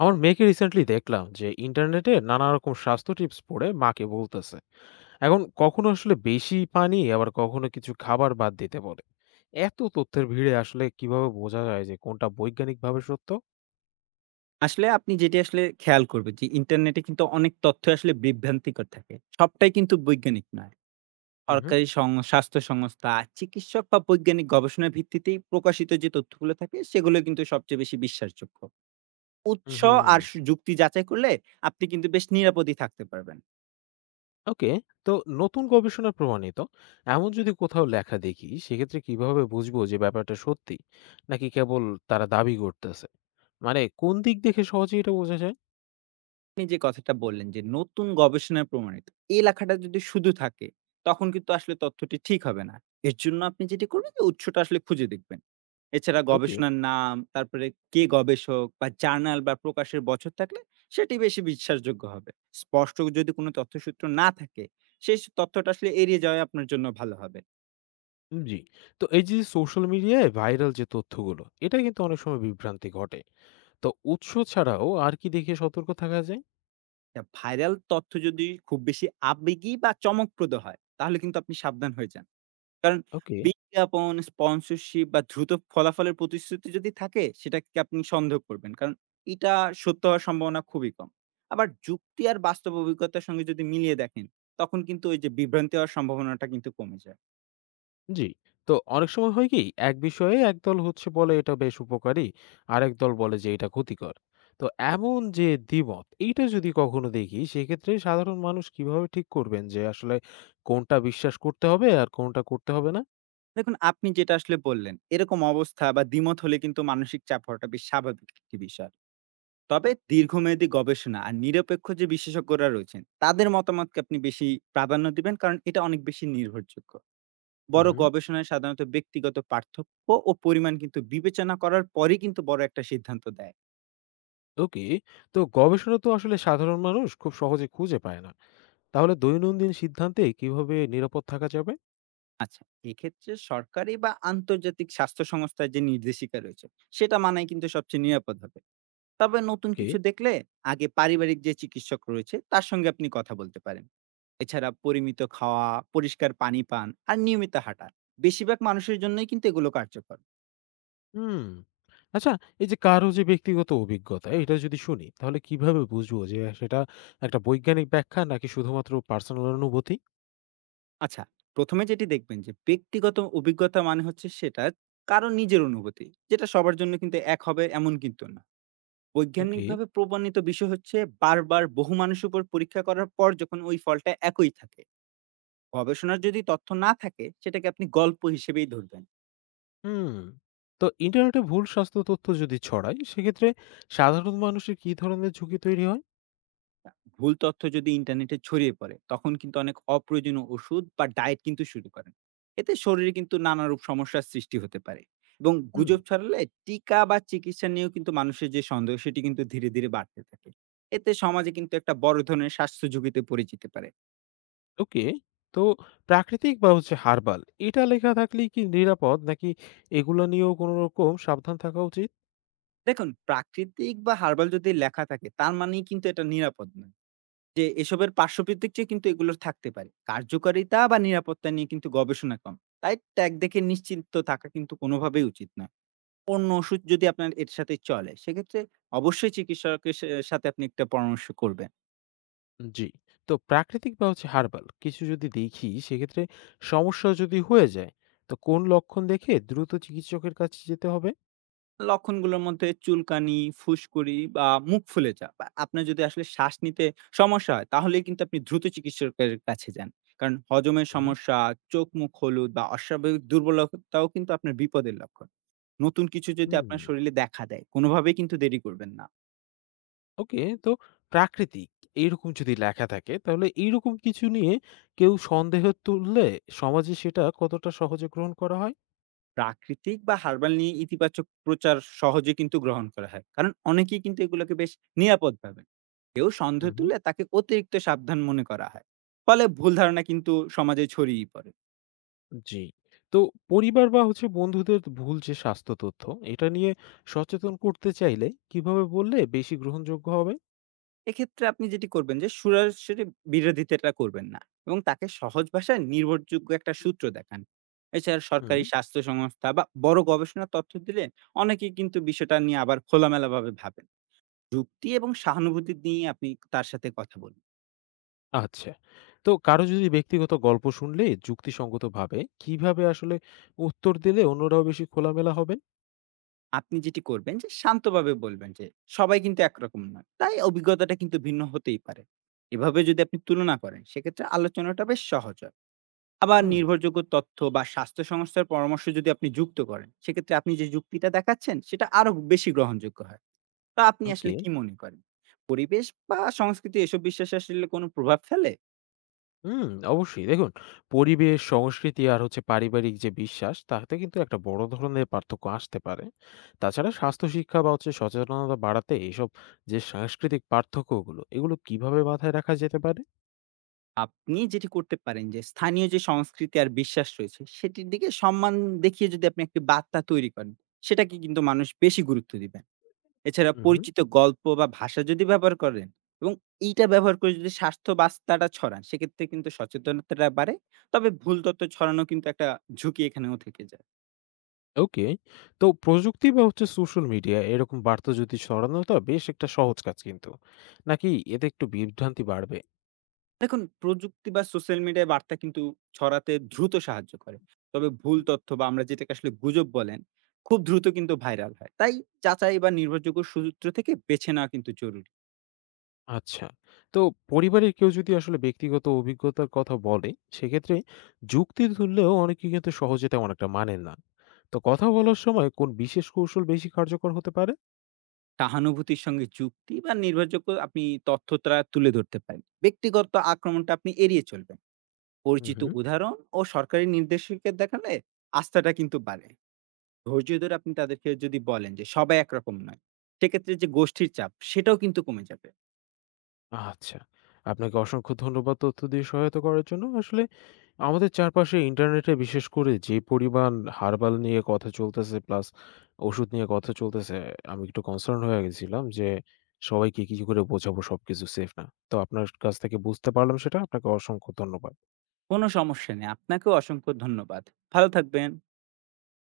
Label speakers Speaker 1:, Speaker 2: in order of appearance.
Speaker 1: আমার মেয়েকে রিসেন্টলি দেখলাম যে ইন্টারনেটে নানা রকম স্বাস্থ্য টিপস পড়ে মাকে বলতেছে, এখন কখনো আসলে বেশি পানি আবার কখনো কিছু খাবার বাদ দিতে বলে। এত তথ্যের ভিড়ে আসলে কিভাবে বোঝা যায় যে কোনটা বৈজ্ঞানিকভাবে সত্য?
Speaker 2: আসলে আপনি যেটি আসলে খেয়াল করবেন যে ইন্টারনেটে কিন্তু অনেক তথ্য আসলে বিভ্রান্তিকর থাকে। সবটাই কিন্তু বৈজ্ঞানিক নয়।
Speaker 1: হুম
Speaker 2: সরকারি স্বাস্থ্য সংস্থা, চিকিৎসক বা বৈজ্ঞানিক গবেষণার ভিত্তিতেই প্রকাশিত যে তথ্যগুলো থাকে সেগুলো কিন্তু সবচেয়ে বেশি বিশ্বাসযোগ্য। উৎস
Speaker 1: হুম
Speaker 2: আর সু যুক্তি যাচাই করলে আপনি কিন্তু বেশ নিরাপদেই থাকতে পারবেন।
Speaker 1: ওকে। তো নতুন গবেষণা প্রমাণিত এমন যদি কোথাও লেখা দেখি সেক্ষেত্রে কিভাবে বুঝবো যে ব্যাপারটা সত্যি, নাকি কেবল তারা দাবি করতেছে? মানে কোন দিক দেখে সহজে এটা বোঝা যায়?
Speaker 2: আপনি যে কথাটা বললেন যে নতুন গবেষণায় প্রমাণিত, এই লেখাটা যদি শুধু থাকে তখন কিন্তু আসলে তথ্যটি ঠিক হবে না। এর জন্য আপনি যেটি করবেন যে উৎসটা আসলে খুঁজে দেখবেন। এছাড়া
Speaker 1: ওকে।
Speaker 2: গবেষণার নাম, তারপরে কে গবেষক বা জার্নাল বা প্রকাশের বছর থাকলে সেটি বেশি বিশ্বাসযোগ্য হবে। স্পষ্ট যদি কোনো তথ্যসূত্র না থাকে, সেই তথ্যটা আসলে এড়িয়ে যাওয়াই আপনার জন্য ভালো হবে।
Speaker 1: জি। তো এই যে সোশ্যাল মিডিয়ায় ভাইরাল যে তথ্যগুলো, এটা কিন্তু অনেক সময় বিভ্রান্তি ঘটে। তো উৎস ছাড়াও আর কি দেখে সতর্ক থাকা যায়?
Speaker 2: তা ভাইরাল তথ্য যদি খুব বেশি আবেগী বা চমকপ্রদ হয়, তাহলে কিন্তু আপনি সাবধান হয়ে যান। কারণ
Speaker 1: ওকে।
Speaker 2: বিজ্ঞাপন, স্পন্সরশিপ বা দ্রুত ফলাফলের প্রতিশ্রুতি যদি থাকে, সেটাকে আপনি সন্দেহ করবেন। কারণ এটা সত্য হওয়ার সম্ভাবনা খুবই কম। আবার যুক্তি আর বাস্তব অভিজ্ঞতার সঙ্গে যদি মিলিয়ে দেখেন, তখন কিন্তু ওই যে বিভ্রান্তি হওয়ার সম্ভাবনাটা কিন্তু কমে যায়।
Speaker 1: জি। তো অনেক সময় হয় কি, এক বিষয়ে একদল হচ্ছে বলে এটা বেশ উপকারী, আরেক দল বলে যে এটা ক্ষতিকর। তো এমন যে দ্বিমত, এইটা যদি কখনো দেখি সেক্ষেত্রে সাধারণ মানুষ কিভাবে ঠিক করবেন যে আসলে কোনটা বিশ্বাস করতে হবে আর কোনটা করতে হবে না?
Speaker 2: দেখুন আপনি যেটা আসলে বললেন, এরকম অবস্থা বা দ্বিমত হলে কিন্তু মানসিক চাপ হওয়াটা বেশ স্বাভাবিক একটি বিষয়। তবে দীর্ঘমেয়াদী গবেষণা আর নিরপেক্ষ যে বিশেষজ্ঞরা রয়েছেন, তাদের মতামতকে আপনি বেশি প্রাধান্য দিবেন। কারণ এটা অনেক বেশি নির্ভরযোগ্য।
Speaker 1: হুম,
Speaker 2: বড়
Speaker 1: হুম।
Speaker 2: গবেষণায় সাধারণত ব্যক্তিগত পার্থক্য ও পরিমাণ কিন্তু বিবেচনা করার পরেই কিন্তু বড় একটা সিদ্ধান্ত দেয়।
Speaker 1: ওকে। তো গবেষণা তো আসলে সাধারণ মানুষ খুব সহজে খুঁজে পায় না। তাহলে দৈনন্দিন সিদ্ধান্তে কিভাবে নিরাপদ থাকা যাবে?
Speaker 2: আচ্ছা, এক্ষেত্রে সরকারি বা আন্তর্জাতিক স্বাস্থ্য সংস্থার যে নির্দেশিকা রয়েছে সেটা মানাই কিন্তু সবচেয়ে নিরাপদ হবে। তবে নতুন
Speaker 1: ওকে।
Speaker 2: কিছু দেখলে আগে পারিবারিক যে চিকিৎসক রয়েছে তার সঙ্গে আপনি কথা বলতে পারেন। এছাড়া পরিমিত খাওয়া, পরিষ্কার পানি পান আর নিয়মিত হাঁটা বেশিরভাগ মানুষের জন্যই কিন্তু এগুলো কার্যকর।
Speaker 1: হুম। আচ্ছা, এই যে কারো যে ব্যক্তিগত অভিজ্ঞতা এটা যদি শুনি তাহলে কিভাবে বুঝবো যে সেটা একটা বৈজ্ঞানিক ব্যাখ্যা নাকি শুধুমাত্র পার্সোনাল অনুভূতি?
Speaker 2: আচ্ছা, ১ম এ যেটি দেখবেন যে ব্যক্তিগত অভিজ্ঞতা মানে হচ্ছে সেটা কারো নিজের অনুভূতি। যেটা সবার জন্য কিন্তু এক হবে এমন কিন্তু না।
Speaker 1: ওকে।
Speaker 2: বৈজ্ঞানিকভাবে প্রমাণিত বিষয় হচ্ছে বারবার বহু মানুষের উপর পরীক্ষা করার পর যখন ওই ফলটা একই থাকে। গবেষণার যদি তথ্য না থাকে সেটাকে আপনি গল্প হিসেবেই ধরবেন।
Speaker 1: হুম। তো ইন্টারনেটে ভুল স্বাস্থ্য তথ্য যদি ছড়ায় সেক্ষেত্রে সাধারণ মানুষের কি ধরনের ঝুঁকি তৈরি হয়?
Speaker 2: না, ভুল তথ্য যদি ইন্টারনেটে ছড়িয়ে পড়ে তখন কিন্তু অনেক অপ্রয়োজনীয় ওষুধ বা ডায়েট কিন্তু শুরু করেন। এতে শরীরে কিন্তু নানারূপ সমস্যার সৃষ্টি হতে পারে। এবং
Speaker 1: হুম।
Speaker 2: গুজব ছড়ালে টিকা বা চিকিৎসা নিয়েও কিন্তু মানুষের যে সন্দেহ সেটি কিন্তু ধীরে ধীরে বাড়তে থাকে। এতে সমাজে কিন্তু একটা বড় ধরনের স্বাস্থ্য ঝুঁকিতে পড়ে যেতে পারে।
Speaker 1: ওকে। তো প্রাকৃতিক বা হচ্ছে হার্বাল এটা লেখা থাকলেই কি নিরাপদ, নাকি এগুলা নিয়েও কোন রকম সাবধান থাকা উচিত?
Speaker 2: দেখুন, প্রাকৃতিক বা হার্বাল যদি লেখা থাকে তার মানেই কিন্তু এটা নিরাপদ নয়। যে এসবের পার্শ্ব প্রতিক্রিয়া কিন্তু এগুলোর থাকতে পারে, কার্যকারিতা বা নিরাপত্তা নিয়ে কিন্তু গবেষণা কম। তাই ট্যাগ দেখে নিশ্চিন্ত থাকা কিন্তু কোনোভাবেই উচিত নয়। অন্য ওষুধ যদি আপনার এর সাথে চলে, সেক্ষেত্রে অবশ্যই চিকিৎসকের সে সাথে আপনি একটা পরামর্শ করবেন।
Speaker 1: জি। তো প্রাকৃতিক বা হচ্ছে হার্বাল কিছু যদি দেখি সেক্ষেত্রে সমস্যা যদি হয়ে যায়, তো কোন লক্ষণ দেখে দ্রুত চিকিৎসকের কাছে যেতে হবে?
Speaker 2: লক্ষণগুলোর মধ্যে চুলকানি, ফুসকুড়ি বা মুখ ফুলে যাওয়া বা আপনার যদি আসলে শ্বাস নিতে সমস্যা হয়, তাহলেই কিন্তু আপনি দ্রুত চিকিৎসকের কাছে যান। কারণ হজমের
Speaker 1: হুম
Speaker 2: সমস্যা, চোখ-মুখ হলুদ বা অস্বাভাবিক দুর্বলতাও কিন্তু আপনার বিপদের লক্ষণ। নতুন কিছু যদি
Speaker 1: হুম
Speaker 2: আপনার শরীরে দেখা দেয়, কোনোভাবেই কিন্তু দেরি করবেন না।
Speaker 1: ওকে। তো প্রাকৃতিক এইরকম যদি লেখা থাকে তাহলে এইরকম কিছু নিয়ে কেউ সন্দেহ তুললে সমাজে সেটা কতটা সহজে গ্রহণ করা হয়?
Speaker 2: প্রাকৃতিক বা হার্বাল নিয়ে ইতিবাচক প্রচার সহজে কিন্তু গ্রহণ করা হয় কারণ অনেকেই কিন্তু এগুলোকে বেশ নিরাপদ ভাবেন। কেউ সন্দেহ
Speaker 1: হুম।
Speaker 2: তুলে তাকে অতিরিক্ত সাবধান মনে করা হয়। ফলে ভুল ধারণা কিন্তু সমাজে ছড়িয়ে পড়ে।
Speaker 1: জি। তো পরিবার বা হচ্ছে বন্ধুদের ভুল যে স্বাস্থ্য তথ্য এটা নিয়ে সচেতন করতে চাইলে কিভাবে বললে বেশি গ্রহণযোগ্য হবে?
Speaker 2: এক্ষেত্রে আপনি যেটি করবেন যে সরাসরি বিরোধিতাটা করবেন না এবং তাকে সহজ ভাষায় নির্ভরযোগ্য একটা সূত্র দেখান। এছাড়া
Speaker 1: হুম।
Speaker 2: সরকারি স্বাস্থ্য সংস্থা বা বড় গবেষণা তথ্য দিলে অনেকেই কিন্তু বিষয়টা নিয়ে আবার খোলামেলাভাবে ভাবেন। যুক্তি এবং সহানুভূতি নিয়ে আপনি তার সাথে কথা বলুন।
Speaker 1: আচ্ছা। তো কারো যদি ব্যক্তিগত গল্প শুনলে যুক্তিসঙ্গতভাবে কিভাবে আসলে উত্তর দিলে অন্যরাও বেশি খোলামেলা হবেন?
Speaker 2: আপনি যেটি করবেন যে শান্তভাবে বলবেন যে সবাই কিন্তু একরকম নয়। তাই অভিজ্ঞতাটা কিন্তু ভিন্ন হতেই পারে। এভাবে যদি আপনি তুলনা করেন সেক্ষেত্রে আলোচনাটা বেশ সহজ হয়। আবার
Speaker 1: হুম।
Speaker 2: নির্ভরযোগ্য তথ্য বা স্বাস্থ্য সংস্থার পরামর্শ যদি আপনি যুক্ত করেন, সেক্ষেত্রে আপনি যে যুক্তিটা দেখাচ্ছেন সেটা আরো বেশি গ্রহণযোগ্য হয়। তা আপনি
Speaker 1: ওকে।
Speaker 2: আসলে কি মনে করেন? পরিবেশ বা সংস্কৃতি এসব বিশ্বাসে আসলে কোনো প্রভাব ফেলে?
Speaker 1: হুম, অবশ্যই। দেখুন, পরিবেশ, সংস্কৃতি আর হচ্ছে পারিবারিক যে বিশ্বাস, তাতে কিন্তু একটা বড় ধরনের পার্থক্য আসতে পারে। তাছাড়া স্বাস্থ্য শিক্ষা বা হচ্ছে সচেতনতা বাড়াতে এসব যে সাংস্কৃতিক পার্থক্যগুলো, এগুলো কিভাবে মাথায় রাখা যেতে পারে?
Speaker 2: আপনি যেটি করতে পারেন যে স্থানীয় যে সংস্কৃতি আর বিশ্বাস রয়েছে সেটির দিকে সম্মান দেখিয়ে যদি আপনি একটি বার্তা তৈরি করেন সেটাকে কিন্তু মানুষ বেশি গুরুত্ব দিবেন। এছাড়া
Speaker 1: উহু।
Speaker 2: পরিচিত গল্প বা ভাষা যদি ব্যবহার করেন এবং এইটা ব্যবহার করে যদি স্বাস্থ্য বার্তাটা ছড়ান সেক্ষেত্রে কিন্তু সচেতনতাটা বাড়ে। তবে ভুল তথ্য ছড়ানো কিন্তু একটা ঝুঁকি এখানেও থেকে যায়।
Speaker 1: ওকে। তো প্রযুক্তি বা হচ্ছে সোশ্যাল মিডিয়া এরকম বার্তা যদি ছড়ানোটা বেশ একটা সহজ কাজ কিন্তু। নাকি এতে একটু বিভ্রান্তি বাড়বে?
Speaker 2: দেখুন, প্রযুক্তি বা সোশ্যাল মিডিয়ায় বার্তা কিন্তু ছড়াতে দ্রুত সাহায্য করে। তবে ভুল তথ্য বা আমরা যেটাকে আসলে গুজব বলেন, খুব দ্রুত কিন্তু ভাইরাল হয়। তাই যাচাই বা নির্ভরযোগ্য সূত্র থেকে বেছে নেওয়া কিন্তু জরুরি।
Speaker 1: আচ্ছা। তো পরিবারের কেউ যদি আসলে ব্যক্তিগত অভিজ্ঞতার কথা বলে, সেক্ষেত্রে যুক্তি তুললেও অনেকে কিন্তু সহজে তেমন একটা মানেন না। তো কথা বলার সময় কোন বিশেষ কৌশল বেশি কার্যকর হতে পারে?
Speaker 2: সহানুভূতির সঙ্গে যুক্তি বা নির্ভরযোগ্য আপনি তথ্যটা তুলে ধরতে পারেন। ব্যক্তিগত আক্রমণটা আপনি এড়িয়ে চলবেন। পরিচিত
Speaker 1: উহু।
Speaker 2: উদাহরণ ও সরকারি নির্দেশিকা দেখালে আস্থাটা কিন্তু বাড়ে। ধৈর্য ধরে আপনি তাদেরকে যদি বলেন যে সবাই একরকম নয়, সেক্ষেত্রে যে গোষ্ঠীর চাপ সেটাও কিন্তু কমে যাবে।
Speaker 1: আচ্ছা। আপনাকে অসংখ্য ধন্যবাদ তথ্য দিয়ে সহায়তা করার জন্য। আসলে আমাদের চারপাশে ইন্টারনেটে বিশেষ করে যে পরিমাণ হারবাল নিয়ে কথা চলতেছে প্লাস ওষুধ নিয়ে কথা চলতেছে, আমি একটু কনসার্ন হয়ে গেছিলাম যে সবাইকে কি করে বোঝাবো সবকিছু সেফ না। তো আপনার কাছ থেকে বুঝতে পারলাম সেটা। আপনাকে অসংখ্য ধন্যবাদ।
Speaker 2: কোনো সমস্যা নেই। আপনাকেও অসংখ্য ধন্যবাদ। ভালো থাকবেন।